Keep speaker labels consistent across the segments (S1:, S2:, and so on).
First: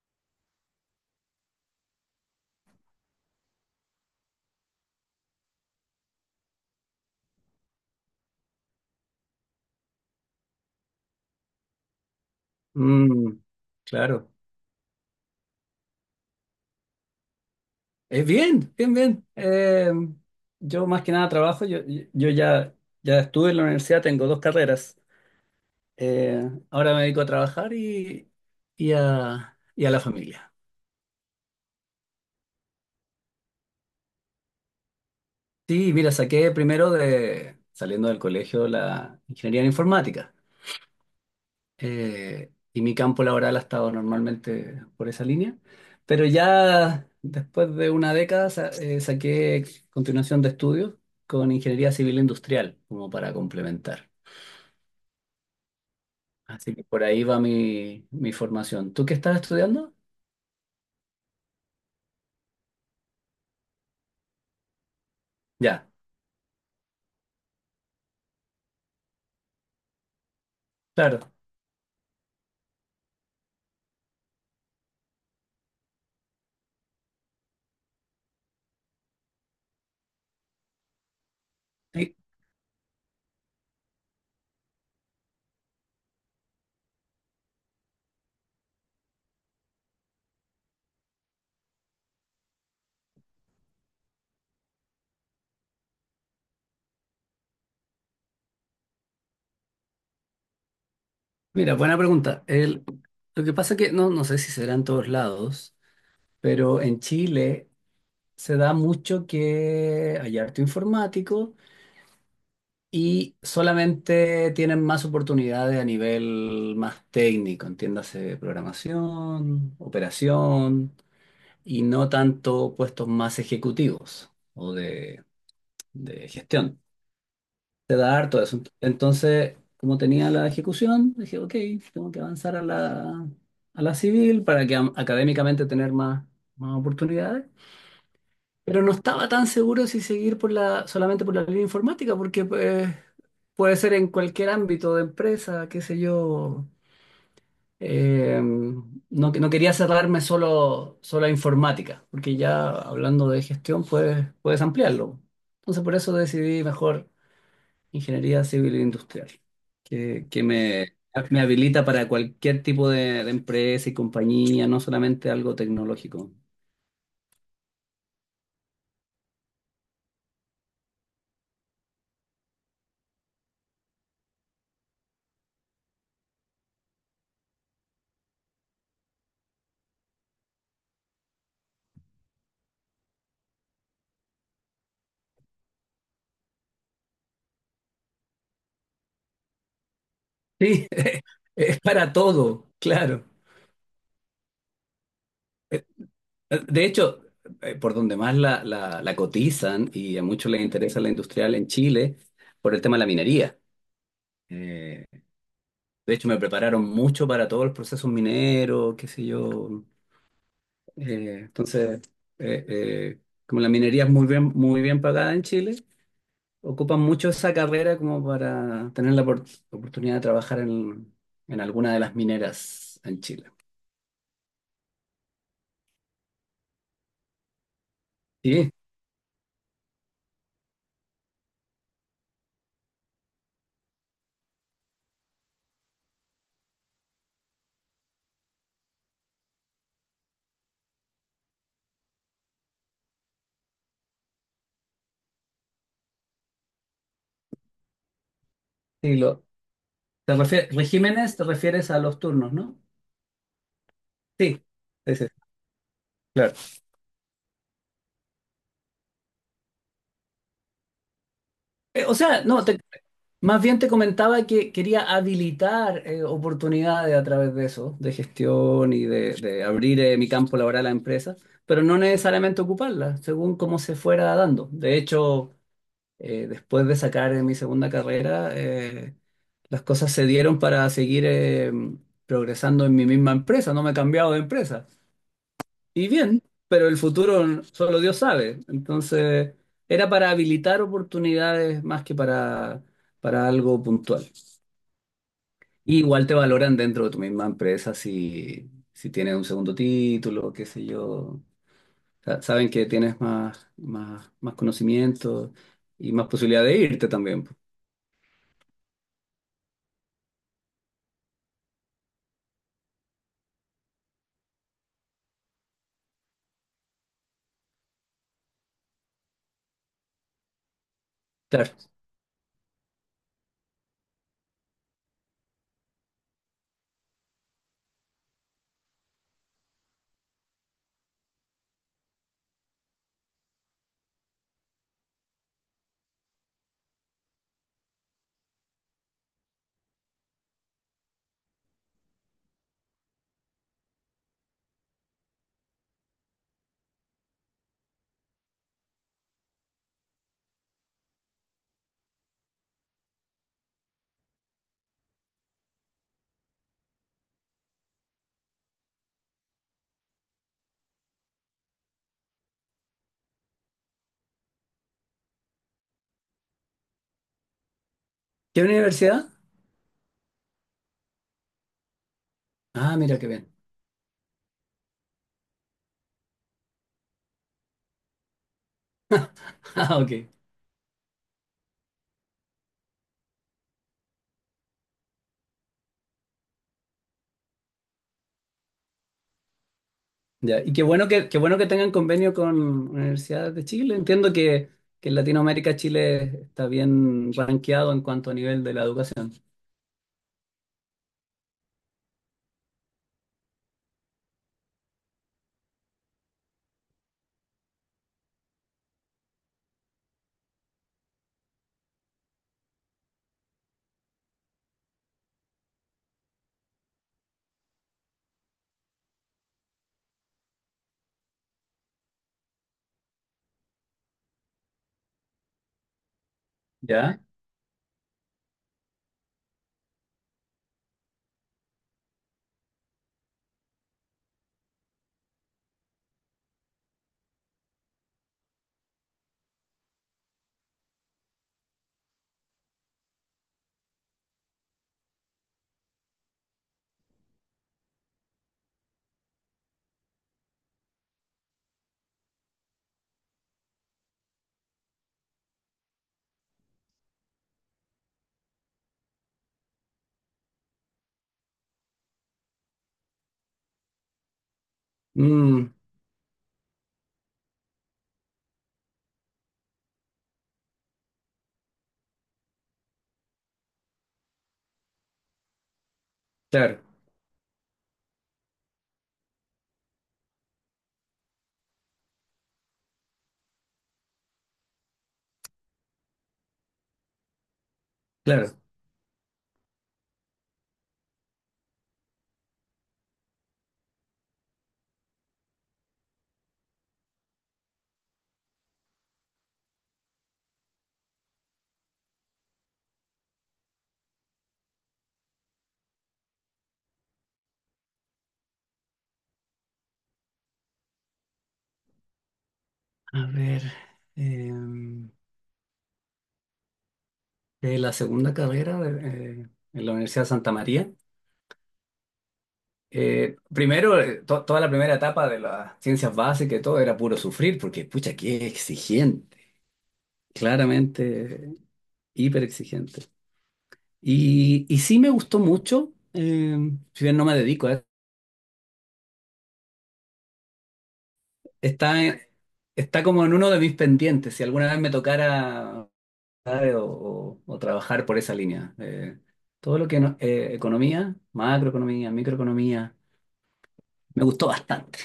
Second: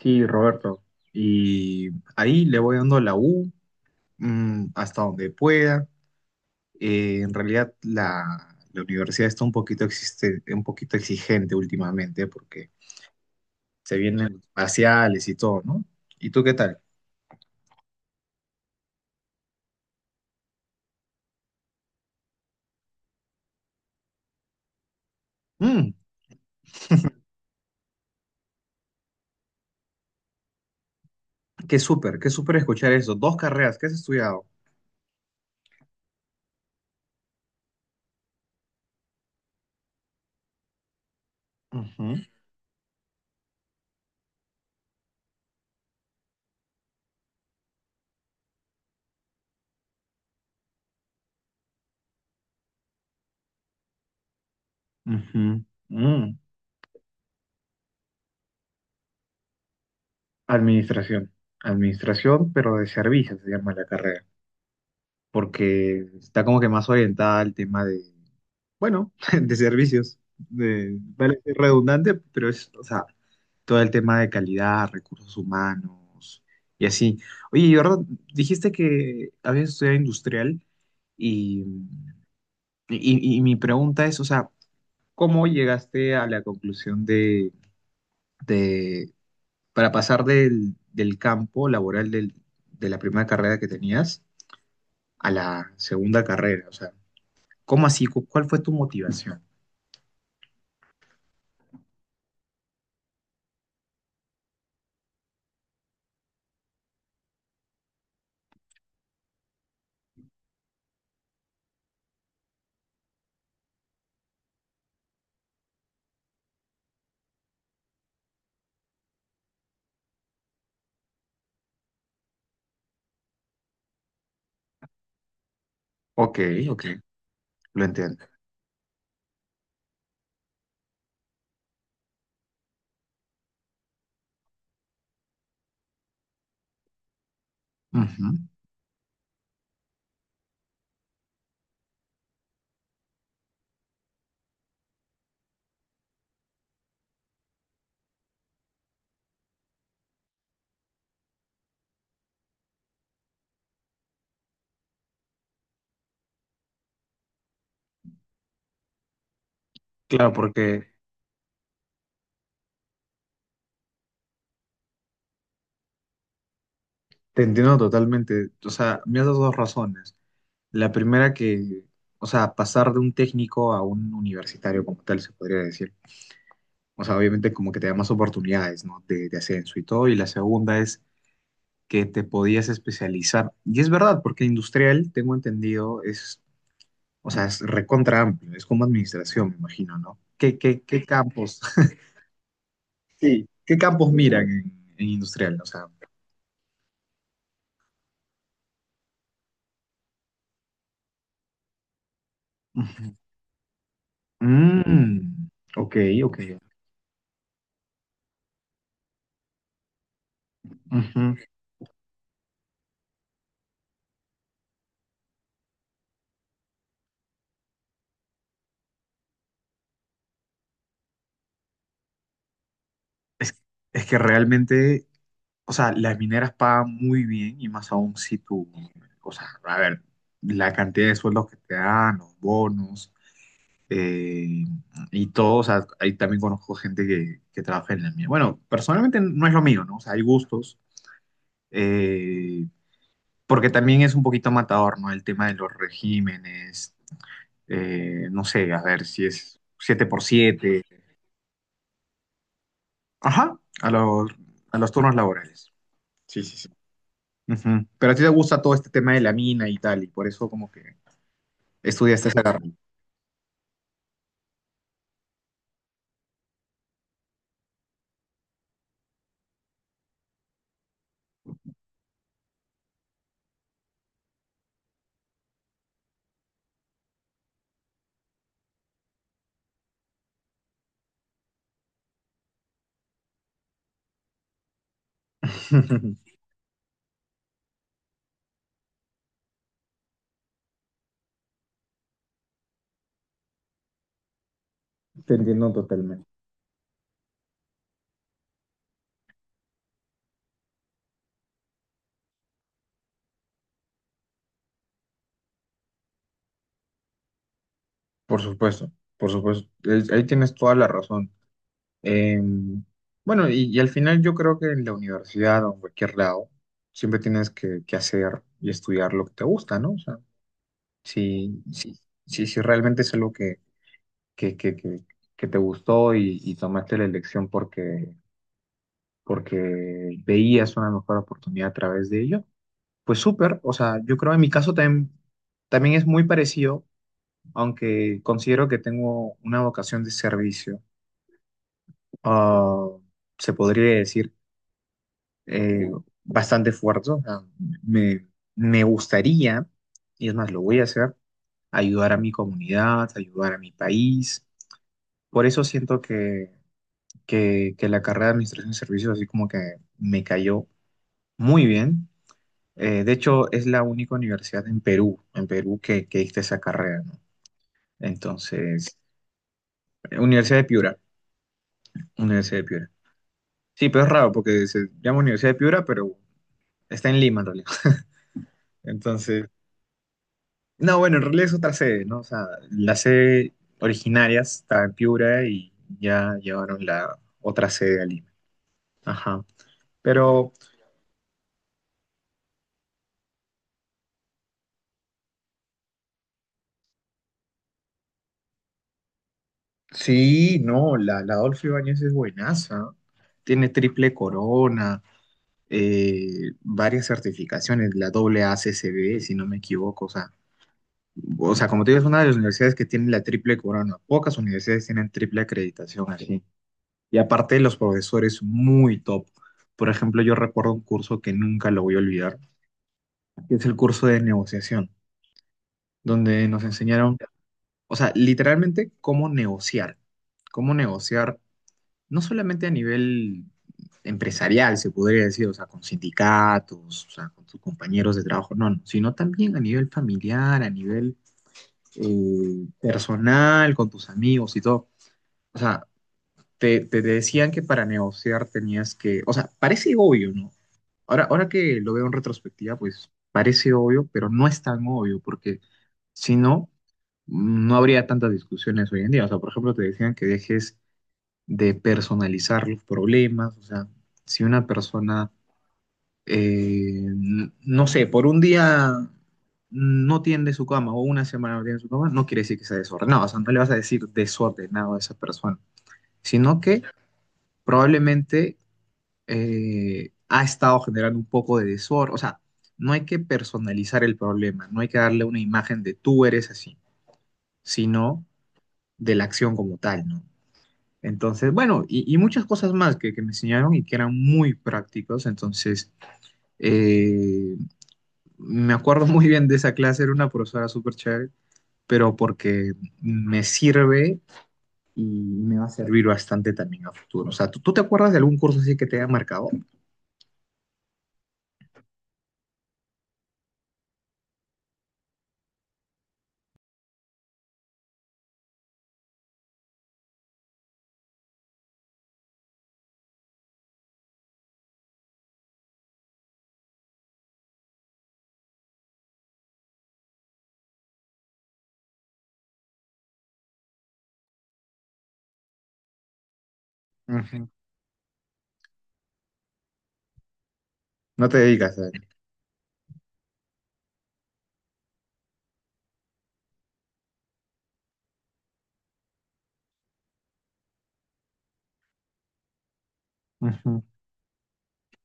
S1: Sí, Roberto. Y ahí le voy dando la U hasta donde pueda. En realidad la universidad está un poquito, existe, un poquito exigente últimamente porque
S2: Mm,
S1: se
S2: claro.
S1: vienen los parciales y todo, ¿no? ¿Y tú qué tal?
S2: Es bien, bien, bien. Yo más que nada trabajo, yo ya, ya estuve en la universidad, tengo dos carreras.
S1: Mm,
S2: Ahora me dedico a trabajar y a la familia.
S1: qué súper escuchar eso. Dos carreras, ¿qué has estudiado?
S2: Sí, mira, saqué primero de, saliendo del colegio, la ingeniería en informática.
S1: Ujú,
S2: Y mi campo laboral ha estado normalmente por esa línea. Pero ya después de una década saqué continuación de estudios con ingeniería civil industrial, como para complementar.
S1: ujú, mm.
S2: Así que por ahí va mi formación. ¿Tú qué estás estudiando?
S1: Administración. Administración, pero de servicios se llama la carrera,
S2: Ya,
S1: porque está como que más orientada al tema de bueno, de servicios. De,
S2: claro.
S1: vale, es redundante, pero es, o sea, todo el tema de calidad, recursos humanos y así. Oye, Jordan, dijiste que habías estudiado industrial y,
S2: Sí,
S1: y mi pregunta es, o sea, ¿cómo llegaste a la conclusión de- para pasar del, del campo laboral del- de la primera carrera que tenías a la segunda carrera? O sea, ¿cómo así? ¿Cuál fue tu motivación?
S2: mira, buena pregunta. Lo que pasa que no, no sé si será en todos lados, pero en Chile se da mucho que hay harto informático y solamente tienen más oportunidades a nivel más técnico, entiéndase programación, operación y no tanto puestos más ejecutivos de
S1: Ok,
S2: gestión.
S1: ok, lo
S2: Te da
S1: entiendo.
S2: harto eso. Entonces, como tenía la ejecución, dije, ok, tengo que avanzar a la civil para que académicamente tener más oportunidades.
S1: Ujú.
S2: Pero no estaba tan seguro si seguir por solamente por la línea informática, porque pues, puede ser en cualquier ámbito de empresa, qué sé yo. No, no quería cerrarme solo a informática, porque ya hablando de gestión puedes ampliarlo. Entonces por eso decidí mejor ingeniería civil e industrial, que,
S1: Claro,
S2: que
S1: porque
S2: me, me habilita para cualquier tipo de empresa y compañía, no solamente algo tecnológico.
S1: te entiendo totalmente. O sea, me has dado dos razones. La primera que, o sea, pasar de un técnico a un universitario como tal, se podría decir. O sea, obviamente como que te da más oportunidades, ¿no? De ascenso y todo. Y la segunda es que te podías especializar. Y es verdad, porque industrial, tengo entendido, es, o sea, es recontra amplio. Es como administración, me imagino, ¿no? ¿Qué, qué,
S2: Sí,
S1: qué campos,
S2: es para todo, claro.
S1: sí, qué campos miran en industrial? O sea,
S2: De hecho, por donde más la cotizan y a muchos les interesa la industrial en Chile, por el tema de la
S1: ujú.
S2: minería. Eh,
S1: Mm, ok,
S2: de hecho, me
S1: ok.
S2: prepararon mucho para todos los procesos mineros, qué sé yo.
S1: Ujú.
S2: Eh, entonces, eh, eh, Como la minería es muy bien pagada en Chile, ocupan mucho esa carrera como para tener la oportunidad de trabajar en alguna de las mineras en Chile.
S1: Es, es que realmente, o sea, las mineras pagan muy bien y más aún si tú,
S2: Sí,
S1: o sea, a ver, la cantidad de sueldos que te dan, los bonos eh, y todo, o sea, ahí también conozco gente que trabaja en la mina. Bueno, personalmente no es lo mío, ¿no? O sea, hay gustos, eh, porque también es un poquito matador, ¿no? El tema de los regímenes, no sé, a ver
S2: sí,
S1: si
S2: lo,
S1: es siete por siete.
S2: regímenes te refieres a los turnos, ¿no?
S1: Ajá,
S2: Sí.
S1: a los turnos
S2: Sí, sí,
S1: laborales. Sí,
S2: claro.
S1: sí, sí. Ujú. Pero a ti te gusta todo este tema de la mina y tal, y por eso como que
S2: O
S1: estudiaste esa
S2: sea, no,
S1: carrera.
S2: más bien te comentaba que quería habilitar oportunidades a través de eso, de gestión y de abrir mi campo laboral a la empresa, pero no necesariamente ocuparla, según cómo se fuera dando. De hecho, después de sacar mi segunda carrera, las cosas se dieron para seguir progresando en mi misma empresa, no me he cambiado de empresa. Y bien, pero el futuro solo Dios sabe. Entonces, era para habilitar oportunidades más que para algo puntual.
S1: Te entiendo
S2: Y
S1: totalmente.
S2: igual te valoran dentro de tu misma empresa si tienes un segundo título, qué sé yo. Saben que tienes más conocimiento y más posibilidad de irte también. Po.
S1: Por supuesto, por supuesto. Es- Ahí tienes toda la razón. Eh, bueno, y al final yo creo que en la universidad o en cualquier lado, siempre tienes que hacer y estudiar lo que te gusta, ¿no? O sea, si,
S2: Claro.
S1: si, si, si realmente es algo que, que, que, que te gustó y tomaste la elección porque porque veías una mejor oportunidad a través de ello. Pues súper, o sea, yo creo en mi caso también, también es muy parecido, aunque considero que tengo una vocación de servicio, ah, se podría decir, eh, bastante fuerte. O sea, me, me gustaría, y es más, lo voy a hacer, ayudar a mi comunidad, ayudar a mi país. Por eso siento que la carrera de Administración de Servicios así como que me cayó muy bien. De hecho, es la única universidad en Perú que diste esa carrera, ¿no?
S2: ¿Qué
S1: Entonces,
S2: universidad?
S1: Universidad de Piura, Universidad de Piura.
S2: Ah, mira qué bien.
S1: Sí, pero es raro porque se llama Universidad de Piura, pero está en Lima en realidad. Entonces,
S2: Ah, ok.
S1: no, bueno, en realidad es otra sede, ¿no? O sea, la sede originaria está en Piura y ya llevaron la otra sede a Lima. Ajá. Pero
S2: Ya, y qué bueno qué bueno que tengan convenio con universidades de Chile. Entiendo que en Latinoamérica Chile está bien rankeado en cuanto a nivel de la educación.
S1: sí, no, la, la Adolfo Ibáñez es buenaza. Tiene triple corona varias certificaciones, la AAACCB, si no me equivoco, o sea, como te digo, es una de las universidades que tiene la triple corona, pocas universidades tienen triple acreditación así, y aparte los profesores muy top. Por ejemplo, yo recuerdo un curso que nunca lo voy a olvidar, que es el curso de negociación, donde nos enseñaron,
S2: ¿Ya?
S1: o sea, literalmente cómo negociar no solamente a nivel empresarial, se podría decir, o sea, con sindicatos, o sea, con sus compañeros de trabajo, no, no, sino también a nivel familiar, a nivel personal, con tus amigos y todo. O sea, te decían que para negociar tenías que, o sea, parece obvio, ¿no? Ahora, ahora que lo veo en retrospectiva, pues parece obvio, pero no es tan obvio, porque si no, no habría tantas discusiones hoy en día. O sea, por ejemplo, te decían que dejes de personalizar los problemas. O sea, si una persona,
S2: Mm,
S1: no sé, por un día no tiende su cama o una semana no tiende su cama, no quiere decir que sea desordenado. O sea, no le vas a decir desordenado a esa persona, sino
S2: claro,
S1: que probablemente ha estado generando un poco de desorden. O sea, no hay que personalizar el problema, no hay que darle una imagen de tú eres así, sino
S2: claro.
S1: de la acción como tal, ¿no? Entonces, bueno, y muchas cosas más que me enseñaron y que eran muy prácticos. Entonces, eh, me acuerdo muy bien de esa clase, era una profesora súper chévere, pero porque me sirve y me va a servir bastante también a futuro. O sea, ¿tú, tú te acuerdas de algún curso así que te haya marcado?
S2: A ver, eh, la segunda carrera en la Universidad de Santa María. Primero, toda la primera etapa de las ciencias básicas y todo era puro sufrir, porque, pucha, qué exigente. Claramente, hiper exigente. Y sí me gustó mucho, si bien no me
S1: Ujú,
S2: dedico a eso,
S1: no te digas a
S2: está, en- está como en uno de mis pendientes, si alguna vez me tocara ¿sabe? O trabajar por esa línea. Todo lo que economía, macroeconomía, microeconomía,
S1: ujú.
S2: me gustó bastante.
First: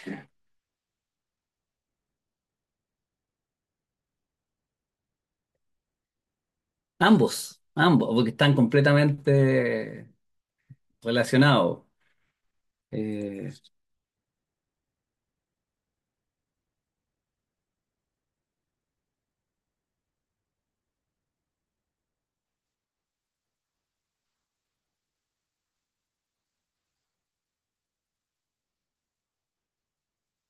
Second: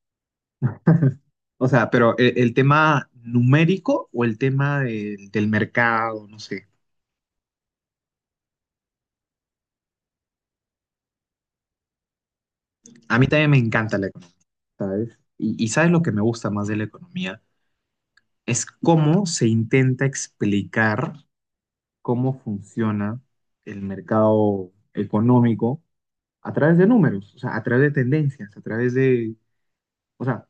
S1: O sea, pero el tema numérico o el tema del mercado, no sé.
S2: Ambos, ambos, porque están completamente relacionados.
S1: A mí también
S2: Eh,
S1: me encanta la economía, ¿sabes? Y ¿sabes lo que me gusta más de la economía? Es cómo se intenta explicar cómo funciona el mercado económico a través de números, o sea, a través de tendencias, a través de, o sea,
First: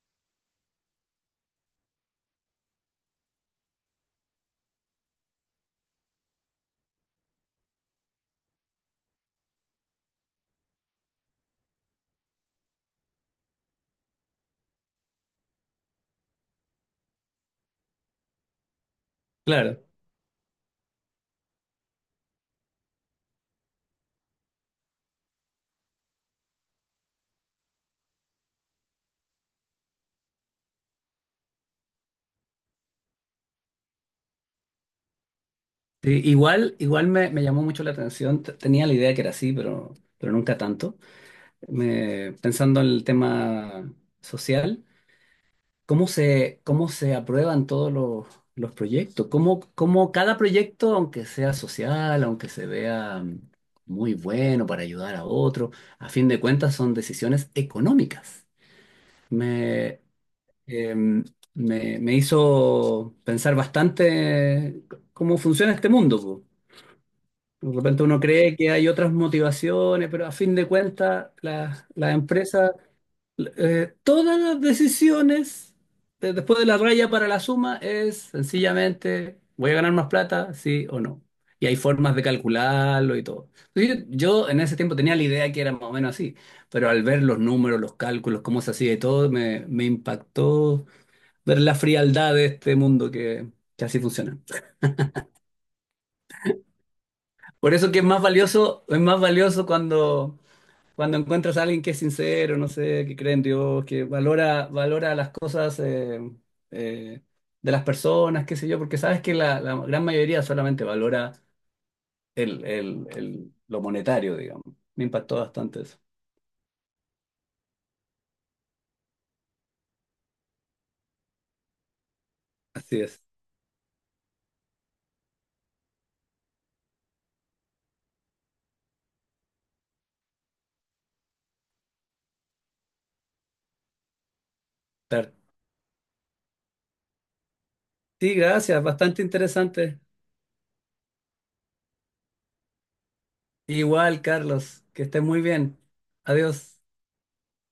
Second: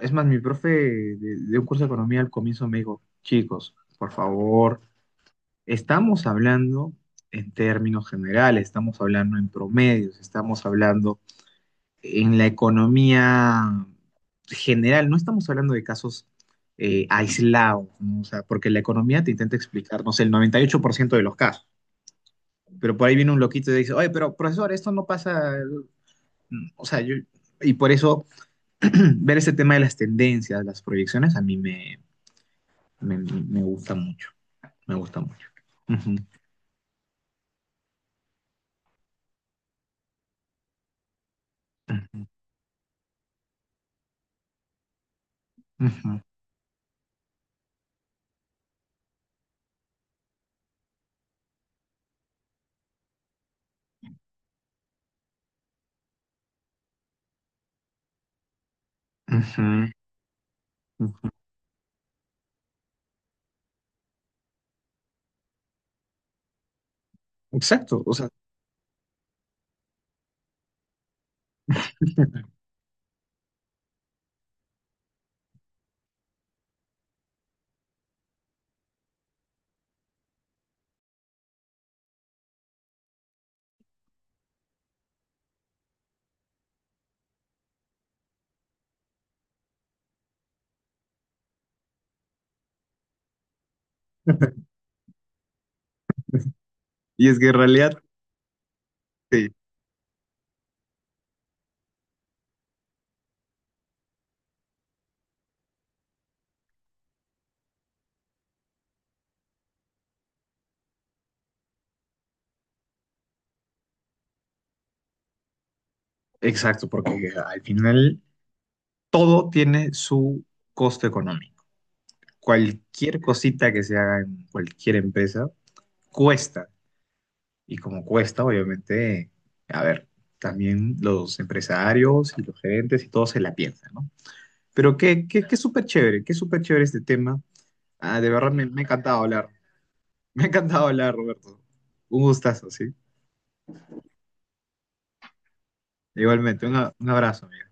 S1: es más, mi profe de un curso de economía al comienzo me dijo, chicos, por favor, estamos hablando en términos generales, estamos hablando en promedios, estamos hablando en la economía general, no estamos hablando de casos aislados, ¿no? O sea, porque la economía te intenta
S2: claro,
S1: explicar, no sé, el 98% de los casos. Pero por ahí viene un loquito y dice, oye, pero profesor, esto no pasa, mm, o sea, yo, y por eso ver ese tema de las tendencias, las proyecciones, a mí me, me, me gusta mucho, me gusta mucho. Ujú,
S2: sí, igual, igual me llamó mucho la atención, tenía la idea que era así, pero nunca tanto.
S1: ujú,
S2: Pensando en el tema social,
S1: ujú,
S2: cómo se aprueban los proyectos? ¿Cómo, cómo cada proyecto, aunque sea social, aunque se vea mm, muy bueno para ayudar a otro, a fin de cuentas son decisiones económicas?
S1: ujú,
S2: Me, em,
S1: ujú.
S2: Me hizo pensar bastante cómo funciona este mundo. Po. De
S1: Exacto,
S2: repente
S1: o
S2: uno
S1: sea,
S2: cree que hay otras motivaciones, pero a fin de cuentas las empresas todas las decisiones después de la raya para la suma es sencillamente, ¿voy a ganar más plata? Sí o no. Y hay formas de calcularlo y todo. Entonces, yo en ese tiempo tenía la idea que era más o menos así, pero al ver los números, los cálculos, cómo se hacía y todo, me impactó ver la frialdad de este mundo que así funciona.
S1: y es que en
S2: Por eso
S1: realidad,
S2: que es más
S1: sí,
S2: valioso cuando cuando encuentras a alguien que es sincero, no sé, que cree en Dios, que valora, valora las cosas eh, de las personas, qué sé yo, porque sabes que la gran mayoría solamente valora lo monetario, digamos. Me impactó bastante eso.
S1: exacto, porque al final todo tiene su costo económico.
S2: Así
S1: Cualquier
S2: es.
S1: cosita que se haga en cualquier empresa cuesta. Y como cuesta, obviamente, a ver, también los empresarios y los gerentes y todos se la piensan, ¿no? Pero qué,
S2: Tar-
S1: qué, qué súper chévere este tema. Ah, de
S2: sí,
S1: verdad me, me
S2: gracias,
S1: ha
S2: bastante
S1: encantado hablar.
S2: interesante.
S1: Me ha encantado hablar, Roberto. Un gustazo, ¿sí?
S2: Igual, Carlos, que estés muy bien.
S1: Igualmente, un,
S2: Adiós.
S1: un abrazo, amigo.